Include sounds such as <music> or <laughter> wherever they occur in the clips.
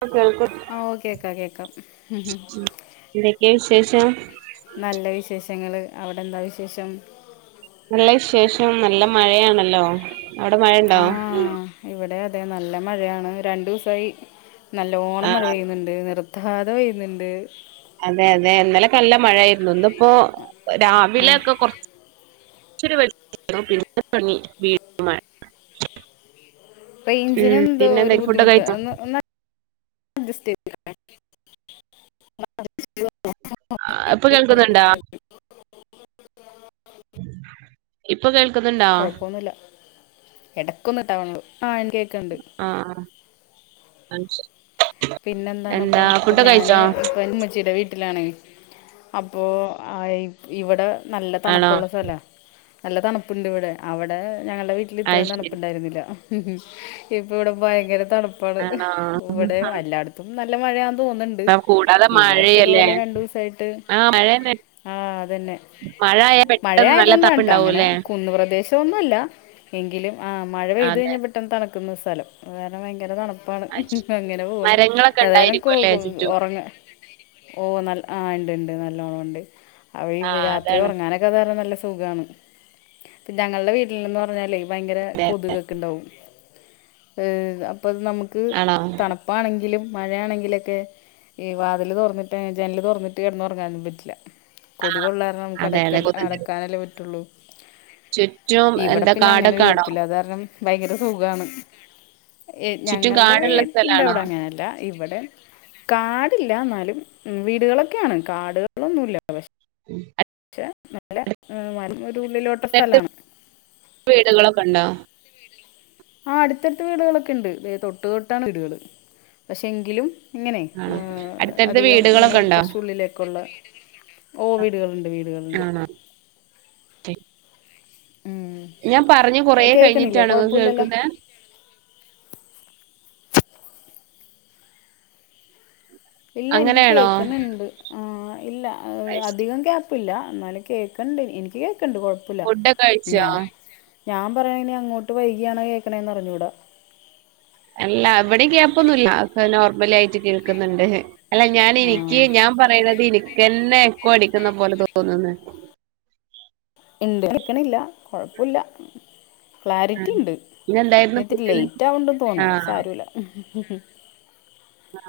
പ്പ കേൾക്കു ആ ഓ കേക്കാം കേക്കാം ന്തൊക്കെയാ വിശേഷം? നല്ല വിശേഷങ്ങള് അവിടെന്താ വിശേഷം? നല്ല വിശേഷം നല്ല മഴയാണല്ലോ. അവിടെ മഴണ്ടോ? ആ ഇവിടെ അതെ നല്ല മഴയാണ്. രണ്ടൂസായി ആ നല്ലോണം മഴ പെയ്യ്ന്ന്ണ്ട് നിർ ത്താതെ പെയ്യുന്നുണ്ട്. അതെ അതെ ന്നലെക്കെല്ല മഴായിരുന്നു ന്ന്പ്പോ ആ രാവിലെക്ക കൊർച്ച് ച്ചൊരു <unintelligible> പിന്നെ തൊടങ്ങി വീണ്ടും മഴ റേഞ്ചിന് ഉം എന്തോ ഒരു പിന്നെന്തയ് ബുദ്ധിമുട്ട് ഫുഡൊക്കയ്ഞ്ഞോ? ഒന്ന് ഒന്ന് അഡ്ജസ്റ്റ് ചെയ്തു ആഹ് ഇപ്പൊ കേൾക്കുന്നുണ്ടോ ഇപ്പൊ കേൾ കൊഴപ്പൊന്നുല്ല എടക്കൊന്ന് കട്ടാവണൊള്ളൂ ആഹ് കേക്കണ്ട് ആഹ് അയ്ശേരി <unintelligible> പിന്നെന്താണ്പ്പൊ ഇപ്പൊ ഞാന് കഴിച്ചോ ഇപ്പന്റിമ്മച്ചീടെ വീട്ടിലാണ് അപ്പോ ആ ഇവിടെ നല്ല ആണോ തണുപ്പുള്ള സ്ഥല നല്ല തണുപ്പുണ്ട് ഇവിടെ അവിടെ ഞങ്ങൾടെ വീട്ടില് അത് ഇത്രേം ശരി തണുപ്പുണ്ടായിരുന്നില്ല മ് ഇപ്പവിടെ ഭയങ്കര തണുപ്പാണ് ആണോ ഇവിടേം എല്ലാടത്തും നല്ല മഴയാന്ന് തോന്ന്ണ്ട് പ്പം കൂടാതെ മഴയല്ലേ ആഹ് മഴന്നെ ആഹ് അതന്നെ മഴയായത് നല്ല കൊണ്ടാണ് ട്ടോ തണുപ്പുണ്ടാവും അങ്ങനെ അല്ലേ കുന്ന് പ്രദേശൊന്നല്ല എങ്കിലും ആഹ് മഴ പെയ്ത് അതെ കഴിഞ്ഞാ പെ ട്ടന്ന് തണുക്കുന്ന സ്ഥലം അത് കാരണം ഭയങ്കര തണുപ്പാണ് അത് ശരി അങ്ങനെ പോകുന്നു മരങ്ങളൊക്കെ ചെലനേരം ഉണ്ടായിരിക്കും അല്ലേ കോകും ചുറ്റും ഒറ ഒറ ഓഹ് നല്ല ആഹ് ഇണ്ട് ണ്ട് നല്ലോണം ണ്ട് അവരി ആഹ് രാത്രി അതാണ് ഉറങ്ങാൻ അതു കാരണം നല്ല സുഖാണ് ഞങ്ങൾടെ വീട്ടില്ന്ന് പറഞ്ഞാലെ ഭയങ്കര അതെ കൊതുകൊക്കെ ഇണ്ടാവും അപ്പൊ നമുക്ക് ആണോ തണുപ്പണെങ്കി ലും മഴയാണെങ്കിലൊക്കെ ഈ വാതില് തൊറന്നിട്ട് ജനല് തൊറന്നിട്ട് കിടന്നൊറങ്ങാനൊന്നും പറ്റില്ല ആ കൊതുക് ഉള്ള കാരണം നമുക്ക് അട അതെ അതെ കൊതുക്. അടക്കാനല്ലേ പറ്റുള്ളൂ ചുറ്റും ഇവിടെ എന്താ പിന്നെ അങ്ങനെ കാടൊക്കെ ഒരു ആണോ വകുപ്പില്ലാത്കാരണം ഭയങ്കര സുഖാണ് എ ചുറ്റും ഞങ്ങൾടെ കാടുള്ള വീട്ടിന്റെ സ്ഥലാണോ അവിടെ അങ്ങനെയല്ല ഇവിടേം കാടില്ല ന്നാലും വീടുകളൊക്കെയാണ് കാടുകളൊന്നുല്ല പക്ഷെ അ പക്ഷെ നല്ല വരുമ്പോൾ ഒരു ഉള്ളിലോ അടുത്ത് <inaudible> വീടുകളൊക്കെണ്ടോ ആഹ് അടുത്തടുത്ത് വീടുകളൊക്കെ ണ്ട് ദേ തൊട്ട് തൊട്ടാണ് വീടുകള് പക്ഷെ എങ്കിലും ഇങ്ങനെ ആണോ അടുത്തടുത്ത് അധികം ഇങ്ങനെ വീടുകളൊക്കെ ഉണ്ടോ കൊറച്ചള്ളിലേക്കുള്ള ഓഹ് വീട്കളുണ്ട് വീട്കളുണ്ട് ആണോ ശരി. ഉം ഞാൻ പറഞ്ഞു കൊറേ കേൾക്കണില്ലേ കഴിഞ്ഞിട്ടാണൊ ങ്ങക്ക് കുഴപ്പമില്ലല്ലോ കേൾക്കുന്നെ ഇല്ല എനിക്ക് അങ്ങനെയാണോ കേക്കണുണ്ട് ആഹ് ഇല്ല കഴിച്ച്- അധികം ഗ്യാപ്പ് ഗ്യാപ്പ് ഇല്ല എന്നാലും കേക്കണ്ട് ഇനിക്ക് കേക്കണ്ട് കൊഴപ്പല്ല ഫുഡൊക്കെ കഴിച്ചോ ഞാ ഞാൻ പറയണെ ഇനി അങ്ങോട്ട് വൈകിയാണൊ കേക്കണെന്നറിഞ്ഞുട അല്ല ഇവിടേം ഗ്യാപ്പൊന്നുല്ല നോർമലായിട്ട് കേൾക്കുന്നുണ്ട് അല്ല ആ ഞാനിനിക്ക് ഞാൻ പറയണത് ഇനിക്കന്നെ എക്കോ അടിക്കുന്ന പോലെ തോന്നുന്നുണ്ട് ഇന്റെ അടിക്കണില്ല കൊഴപ്പല്ല ക്ലാരിറ്റിണ്ട് പിന്നെ ഇന്നെന്തായിരുന്നു ഇത്തിരി ഫുഡിന് ലേറ്റ് ആവ്ണ്ട്ന്ന് തോന്നാ അത് ആഹ് സാരോല്ല <inaudible>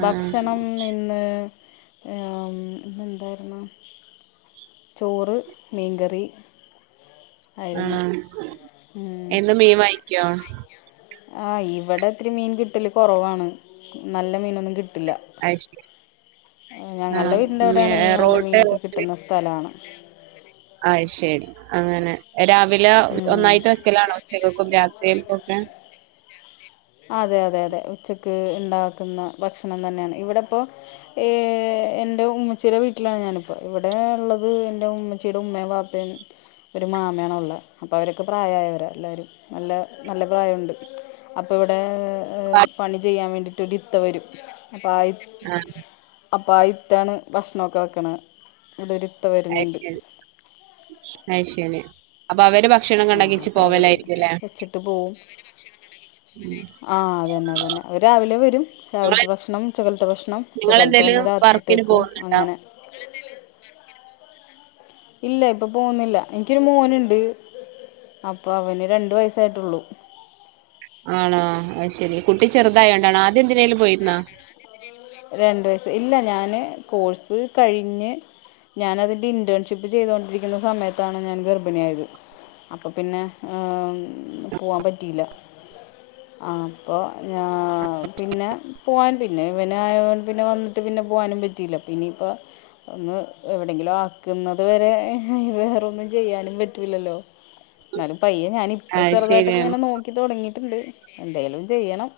ആഹ് ഭക്ഷണം ഇന്ന് എം ഇന്നെന്തായിരുന്നു ചോറ്, മീൻകറി ആയിരുന്നു ആണൊ ഉം. എന്നും മീൻ വാങ്ങിയ്ക്കോ ആഹ് ഇവടെ ഇത്തിരി മീൻ കിട്ടല് കൊറവാണ് നല്ല മീനൊന്നും കിട്ടില്ല അയ്ശെരി ആ ഉം റോഡ് <inaudible> ന്ന സ്ഥലാണ്. അയ് ശെരി അങ്ങനെ രാവിലെ ഉം. ഒന്നായിട്ട് വെക്കലാണോ? ഉച്ചക്കെക്കും രാത്രിൽക്കൊക്കെ? അതെ അതെ അതെ ഉച്ചക്ക് ഇണ്ടാക്കുന്ന ഭക്ഷണം തന്നെയാണ് ഇവിടെപ്പോ. ഹ് എന്റെ ഉമ്മച്ചീടെ വീട്ടിലാണ് ഞാനിപ്പോ. ഇവിടെള്ളത് എന്റെ ഉമ്മച്ചിയുടെ ഉമ്മയും വാപ്പ <unintelligible> ഒരു മാമയാണൊള്ളെ. അപ്പവരൊക്കെ പ്രായായവരാ എല്ലാരും. നല്ല നല്ല പ്രായുണ്ട്. അപ്പൊ ഇവിടെ ഹ് പണി ചെയ്യാൻ വേണ്ടീട്ടൊരിത്ത വരും അപ്പ ആ ഇ ആഹ്. അപ്പൊ ആ ഇത്തയാണ് ഭക്ഷണൊക്കെ വെക്കണത് ഇവിടൊരിത്ത വരുന്നുണ്ട്. അയ്ശെരി. അപ്പൊ അവര് ഭ ആഹ് അപ്പൊ അവര് വെച്ചിട്ട് പോവും. ആഹ് അതന്നെ അതന്നെ അവരാവിലെ വരും നിങ്ങള് രാവിലത്തെ ഭക്ഷണം ഉച്ചകലത്തെ ഭക്ഷണം. നിങ്ങളെന്തേലും ഉച്ചക്കല്‌തെന്നെ വർക്കിന് രാത്രിത്തേക്കും പോകുന്നുണ്ടോ അങ്ങനെ. ഇല്ല ഇപ്പൊ പോന്നില്ല. എന്ക്കൊരു മോനുണ്ട് അപ്പൊ അവന് രണ്ട്‌ വയസായിട്ടുള്ളൂ. ആണോ അയ്ശെരി കുട്ടി ചെറുതായോണ്ടാണോ ആദ്യം എന്തിനേലും പോയിരുന്നോ. രണ്ട്‌ വയസ്സാ. ഇല്ല ഞാന് കോഴ്സ് കഴിഞ്ഞ്. ഞാനതിന്റെ ഇന്റേൺഷിപ്പ് ചെയ്തോണ്ടിരിക്കുന്ന സമയത്താണ് ഞാൻ ഗർഭിണിയായത്. അപ്പൊ പിന്നെഏഹ്ഹ് ഉം പൂവാൻ പറ്റിയില്ല. അപ്പൊ ഞാ പിന്നെ പൂവാൻ പിന്നെ ഇവൻ നായോണ്ട് പിന്നെ വന്നിട്ട് പിന്നെ പോവാനും പറ്റിയില്ല പിന്നയിപ്പൊ ഒന്ന് എവിടെങ്കിലും ആക്കുന്നത് വരെ വേറൊന്നും ചെയ്യാനും പറ്റില്ലല്ലോ എന്നാലും പയ്യെ ഞാനിപ്പ അത് ചെറുതായിട്ടൊക്കെ ശരിയാണ് ഇങ്ങനെ നോക്കി തുടങ്ങിയിട്ട്ണ്ട്‌. എന്തേലും ചെയ്യണം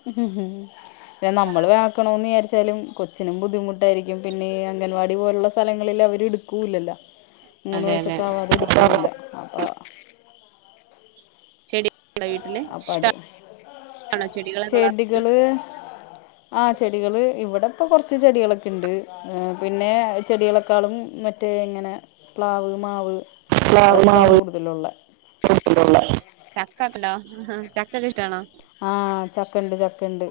പിന്നെ നമ്മള് വേക്കണോന്ന് വിചാരിച്ച വച്ചാലും കൊച്ചിനും ബുദ്ധിമുട്ടായിരിക്കും. പിന്നെ ഈ അംഗൻവാടി പോലുള്ള സ്ഥലങ്ങളിൽ അവരെടുക്കൂല്ലല്ല. മൂന്ന് അതെ അതെ വയസൊക്കെ ആവാതെ എടുക്കൂല്ല അതാ. ചെടി വീട്ടില് അപ്പൊ അത് ഇഷ്ടാണോ ചെടികളൊക്കെ വളർത്താൻ ചെടികള്. ആ ചെടികൾ ഇവിടെ ഇപ്പ കൊർച്ച് ചെടികളൊക്കെണ്ട്. പിന്നെ ഇ ചെടികളക്കാളും മറ്റേ ഇങ്ങനെ പ്ലാവ് മാവ്. പ്ലാവ് അതൊക്കെയാണ് മാവ് കൂടുതലുള്ള ചക്കണ്ടോ ചക്കക്കെ ഇഷ്ടാണോ? ആഹ് ചക്കണ്ട് ചക്കണ്ട്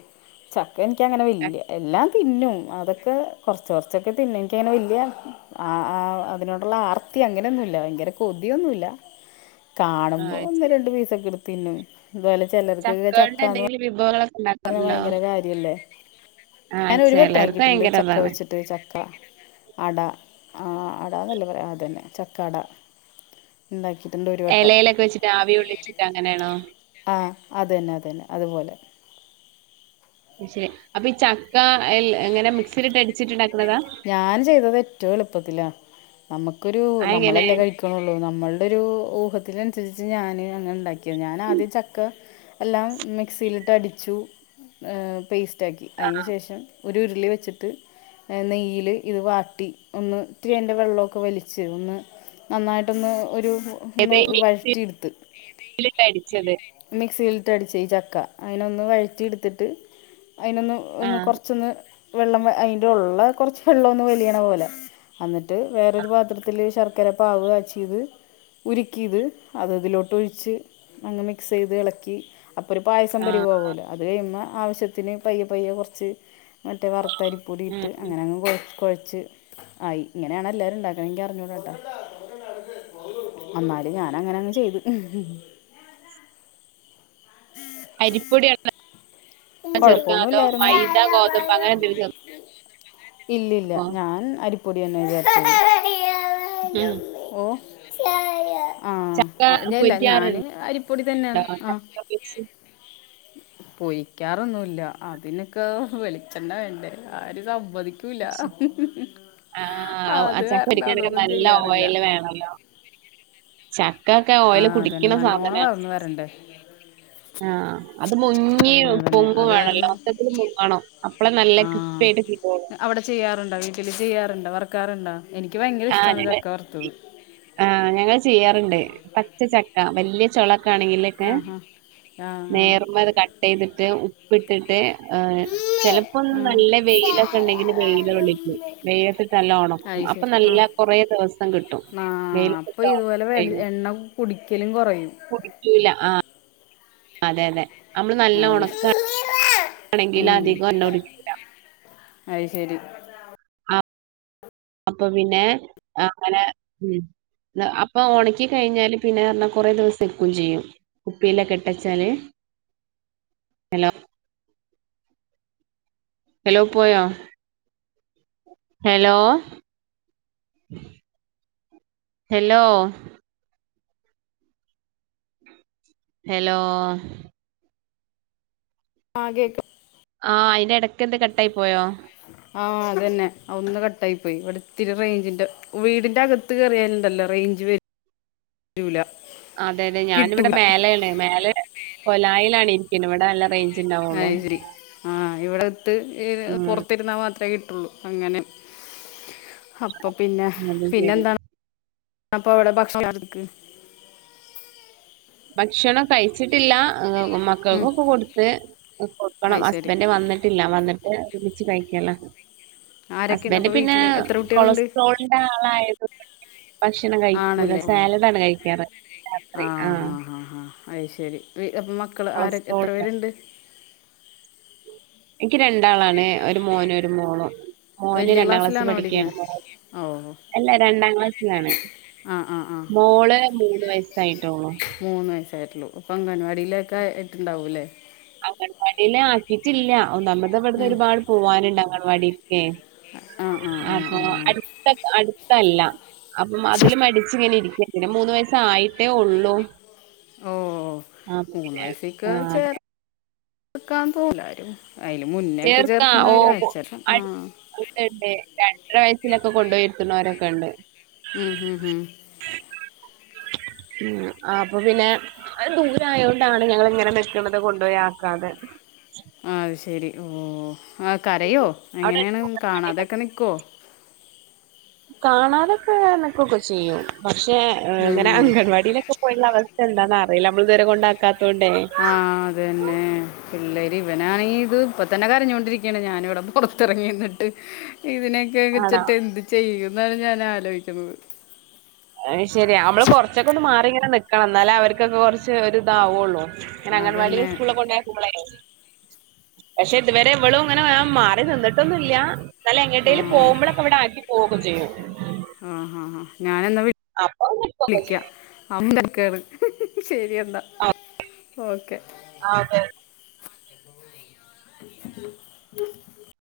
ചക്ക എനിക്കങ്ങനെ വല്ല്യ ഇല്ല്യ. തിന്നും അതൊക്കെ കൊർച്ച് കൊറ്ച്ചൊക്കെ തിന്നും എനിക്കങ്ങനെ വല്യെ. ആ ആ അതിനോടുള്ള ആർത്തി അങ്ങനെയൊന്നുല്ല ഭയങ്കര കൊതിയൊന്നുല്ല. ആ കാണുമ്പോ ഒന്ന് ശരി രണ്ട് പീസക്കെടുത്തിന്നും എന്തായാലും ചെല ചക്കകള്ടെ എന്തെങ്കിലും വിഭവങ്ങളെക്കെ. പറഞ്ഞേ ഭയങ്കര കാര്യല്ലേ? ആ ഞാൻ ചിലർക്ക് ഒരുവട്ടാക്കിട്ടിണ്ട് ഭയങ്കര ചക്ക അതാണ് വെച്ചിട്ട് ചക്ക. അട ആഹ് അടന്നല്ലേ പറയാ. അതെന്നെ ചക്ക അട ഇണ്ടാക്കിയിട്ടിണ്ട് ഒരു വട്ടം എലേലൊക്കെ വെച്ചിട്ട് ആവി കൊള്ളിച്ചിട്ട് അങ്ങനെയാണോ? ആഹ് അതെന്നെ അതെന്നെ അതുപോലെ. ശെരി അപ്പൊ ഈ ചക്ക എൽ എങ്ങനെ മിക്സിലിട്ട് അരിച്ചിട്ടിണ്ടാക്കണതാ? ഞാൻ ചെയ്തതേറ്റവും എളുപ്പത്തിലാണ് നമുക്കൊരു ആ എങ്ങനെ നമ്മളല്ലേ കഴിക്കു. ള്ളൂ നമ്മളുടെ ഒരു ഊഹത്തിനനുസരിച്ച് ഞാന് അങ്ങനെണ്ടാക്കിയെ ഞാൻ ആദ്യം ചക്ക എല്ലാം മിക്സിയിലിട്ട് അടിച്ചു. ഏഹ് പേസ്റ്റാക്കി ആ അയിന് ശേഷം ഒരു ഉരുളി വെച്ചിട്ട് നെയ്യില് ഇത് വാട്ടി ഒന്ന് ഇത്തിരി അയിൻ്റെ വെള്ളോക്കെ വലിച്ച് ഒന്ന് നന്നായിട്ടൊന്ന് ഒരു ഉ ഏത ഒന്ന് ഈ വഴറ്റിടുത്ത്. മിക്സിയിലിട്ട് അടിച്ചത് മിക്സിയിലിട്ട് അടിച്ച ഈ ചക്ക അയിനൊന്ന് വഴറ്റിടുത്തിട്ട്. അയിനൊന്ന് ആ ഒന്ന് കൊറച്ചൊന്ന് വെള്ളം അയിന്റെ ഉള്ള കൊറ്ച്ച് വെള്ളം ഒന്ന് വലിയണ പോലെ. അന്നിട്ട് വേറൊരു പാത്രത്തിൽ ശർക്കര പാവ് കാച്ചിയ്ത് ഉരുക്കിത് അതതിലോട്ടൊഴിച്ച് അങ്ങ് മിക്സെയ്ത് ഇളക്കി അപ്പൊ ഒരു പായസം ആ പരിഭവാവൂല അത് കഴിയുമാ ആവശ്യത്തിന് പയ്യെ പയ്യെ കുറച്ച് മറ്റേ വറുത്തരിപ്പൊടി ഉം ഇട്ട് ഉം. അങ്ങനെ അങ്ങ് കൊ കൊഴച്ച് ആയി ഇങ്ങനെയാണെല്ലാരു ഉണ്ടാക്കണ ഇന്ക് അറിഞ്ഞോടട്ടോ അന്നാലും ഞാനങ്ങനെ അങ്ങ് ചെയ്ത് അരിപ്പൊടിയ കൊഴപ്പൊന്നുല്ലായിരുന്നു മൈദ ഗോതമ്പ് അങ്ങനെ എന്തെങ്കിലും ഇല്ലില്ല ചേർക്കോ ഞാൻ അരിപ്പൊടി തന്നെ വിചാർച് ഉം ഓ ആഹ് ചക്ക ല്ല ല്ല ഞാന് പൊരിക്കാറുണ്ടോ അരിപ്പൊടി തന്നെയാണ് ആഹ് ചക്ക പൊരിച്ച് പോയി വിക്കാറൊന്നുല്ല അതിനൊക്കെ വെളിച്ചെണ്ണ വേണ്ടേ ആര് സമ്മദി ക്കൂല ആ അത് കാരണം അതൊന്നും ചെയ്യാറില്ല ണല്ല ചക്ക ഒക്കെ ആ ഓയില് അതന്നെ കുടിക്കണ നല്ലോണം സാധനാ വളർന്നു വരണ്ടേ ആഹ് അത് മുങ്ങി അതന്നെ അതന്നെ പൊങ്ങു അത് വേണല്ലോ കാരണം മൊത്തത്തില് മുങ്ങണം അപ്പളെ നല്ല ആഹ് ക്രിസ്പിയിട്ട് കീട്ടുള്ളു അവിടെ ചെയ്യാറുണ്ടോ വീട്ടില് ചെയ്യാറുണ്ട വറക്കാറുണ്ടോ എനിക്ക് ഭയങ്കര ഇഷ്ടാണ് ചക്ക വറുത്തത് ആഹ് ഞങ്ങൾ ചെയ്യാറുണ്ട് പച്ചച്ചക്ക വലിയ ചുളക്കെ ആണെങ്കില് ഏഹ് ആഹാ ആഹ് നേർമ അത് കട്ടെയ്തിട്ട് ഉപ്പിട്ടിട്ട് എഹ് ചിലപ്പോ ആഹ് ആഹ് നല്ല വെയിലൊക്കെ ഉണ്ടെങ്കില് വെയില കൊളിക്കും വെയിലത്തിട്ട് നല്ല ഒണക്കും അ ആഹ് അപ്പൊ വെയിലത്തിട്ട് ഉണക്കി ഇതുപോലെ വെ കഴിഞ്ഞാൽ എണ്ണ കുടിക്കലും കുറയും കുടിക്കൂല ആഹ് അതെ അതെ അമ്മള് നല്ല അത് ഉണക്ക ഇല്ല ഉം അധിക എണ്ണ കുടി അയ് ശരി അ അപ്പൊ പിന്നെ അങ്ങനെ ഉം അപ്പൊ ഉണക്കി കഴിഞ്ഞാല് പിന്നെറഞ്ഞ കൊറെ ദിവസതെക്ക് കുഞ്ചേയ്യും പ്പീലൊക്കെട്ടച്ചാല് ഹലോ പോയോ ഹലോ എലോ ഹലോ അ കേക്കാ ആഹ് അയിന്റെ ഇടയ്ക്ക് എന്ത് കട്ടായി പോയോ ആഹ് അതന്നെ ഒന്ന് കട്ടായി പോയി ഇവിടെത്തിരി റേഞ്ചിന്റെ വീടിന്റെ അകത്ത് കയറിയാലുണ്ടല്ലോ റേഞ്ച് വെ രൂല അതെ അതെ ഞാനിവിടെ മേലാണ് മേലെ കൊലായിലാണ് ഇരിക്ക്ന്ന ഇവിടെ നല്ല റേഞ്ച് ഉണ്ടാവുള്ളൂ അയ്ശരി ആഹ് ഇവിടെത്ത് ഈ ഉം പുറത്തിരുന്നാ മാത്രമേ കിട്ടുള്ളൂ അങ്ങന അപ്പൊ പിന്നെ അത് പിന്നെ ശരി എന്താണ് അപ്പ അവിടെ ഭക്ഷണക്ക് ഭക്ഷണം കഴിച്ചിട്ടില്ല ഉം മക്കൾക്കൊക്കെ കൊടുത്ത് അത് കൊടുക്കണം ശരി ഹസ്ബൻഡ് വന്നിട്ടില്ല വന്നിട്ട് ഒരുമിച്ചു കഴിക്കല്ല ആരൊക്കെയുണ്ട് ഹസ്ബൻഡ് അപ്പൊ പിന്നെ വീട്ടില് എത്ര കുട്ടികളുണ്ട് കൊളസ്ട്രോളിന്റെ ആളായത് ഭക്ഷണം കഴിക്കകൂല ആണല്ലേ സാലഡാണ് കഴിക്കാറ് രാത്രി ആഹ് അഹ് ശരി അപ്പം മക്കൾ ആര എത്ര കൊളസ്ട്രോളിന്റെ പേരുണ്ട് എനിക്ക് രണ്ടാളാണ് ഒരു മോനും ഒരു മോളും മോന് വലിയ രണ്ടാം ക്ലാസ്ൽ ക്ലാസ്സിലാണോ പഠിക്കുകയാണ് പഠിക്കുന്നത് ഓ അല്ല രണ്ടാം ക്ലാസ്സിലാണ് ആ ആ ആ മോള് മൂന്ന് വയസായിട്ടോള്ളു മൂന്ന് വയസായിട്ടുള്ളു അപ്പൊ അംഗൻവാടിയിലേക്കെ ഇട്ടുണ്ടാവൂല്ലേ അംഗണവാടിയില ആക്കിട്ടില്ല ഒന്നാമ്മത് ഇവിടുന്ന് ഉം. ഒരുപാട് പോവാനുണ്ട് അംഗൻവാടിക്കെ ആ ആ ആ അഹാ ആ. അട്ത്ത അടുത്തല്ല അപ്പം അതില് മടിച്ച് ഇങ്ങനെ ഇരിക്ക പിന്നെ മൂന്ന് വയസായിട്ടേ ഉള്ളൂ ഓ മൂന്ന് വയസി ക്ക് ആഹ് ചേ അങ്ങനെ ചെർക്കാത്തോ ലാരും അയില് മുന്നേക്കെ ചേർക്കുന്നവര് അയച്ചരണം ആ രണ്ടര വയസ്സിലൊക്കെ കൊണ്ടോയിഇരുത്തുണോരൊക്കെ ഇണ്ട് ഉം ഉം ആപ്പൊ പിന്നെ അത് ദൂരെ ആയോണ്ടാണ് ഞങ്ങള് ഇങ്ങനെ നിക്ക്ണത് കൊണ്ടോയി ആക്കാതെ ആ അയ്ശരി ഓ ആ കരയോ അവിടെ എങ്ങനേണ് അടുത്ത് അംഗൻവാടിയൊക്കെ ഉണ്ട്. കാണാതൊക്കെ നിക്കോ കാണാതൊക്കെ നിക്കൊ ക്കെ ചെയ്യും പക്ഷെ ഇങ്ങനെ അംഗൻവാടിയിലൊക്കെ പോയിട്ടുള്ള അവസ്ഥ എന്താന്ന് അറിയില്ല നമ്മൾ ഇത് വരെ കൊണ്ടാക്കാത്തോണ്ടേ ആ അതന്നെ പിള്ളേര് ഇവനാണെങ്കി ഇത് ഇപ്പ തന്നെ കരഞ്ഞോണ്ടിരിക്കയാണ് ഞാനി ഇവിടെ പുറത്തറങ്ങിന്നിട്ട് ഇതിനൊക്കെവെ ആണോ? ച്ചിട്ട് എന്ത്‌ ചെയ്യുംന്നാണ് ഞാൻ ആലോയി ക്കുന്നത് അയ്ശരി നമ്മള് കൊർചൊകൊന്ന് മാറി ഇങ്ങനെ നിക്കണം ഇന്നാലേ അവർക്കൊക്കെ കൊർച്ച് ഒരു ഇതാവുള്ളൂ ഇങ്ങന അതന്നെ അഗൻവാടിലും സ്കൂൾളും കൊണ്ടോയാക്കുമ്പളെ പക്ഷെ ഇതുവരെ ഇവളും ഇങ്ങനെ വേണം മാറി നിന്നിട്ടൊന്നുല്ല ന്നാലും ആ എങ്ങട്ടേലും പോവുമ്പളൊക്കെ ഇവിടെ ആക്കി പോവൊക്കെ ചെയ്യും ആഹ് ഹാ ഹാ ഞാനെന്ന <inaudible> അപ്പൊ നിക്കൊക്കെ വിളിക്ക ചെയ്യും <unintelligible> ശരിയന്നാ ആ ഓക്കെ ആ ഓക്കെ <inaudible>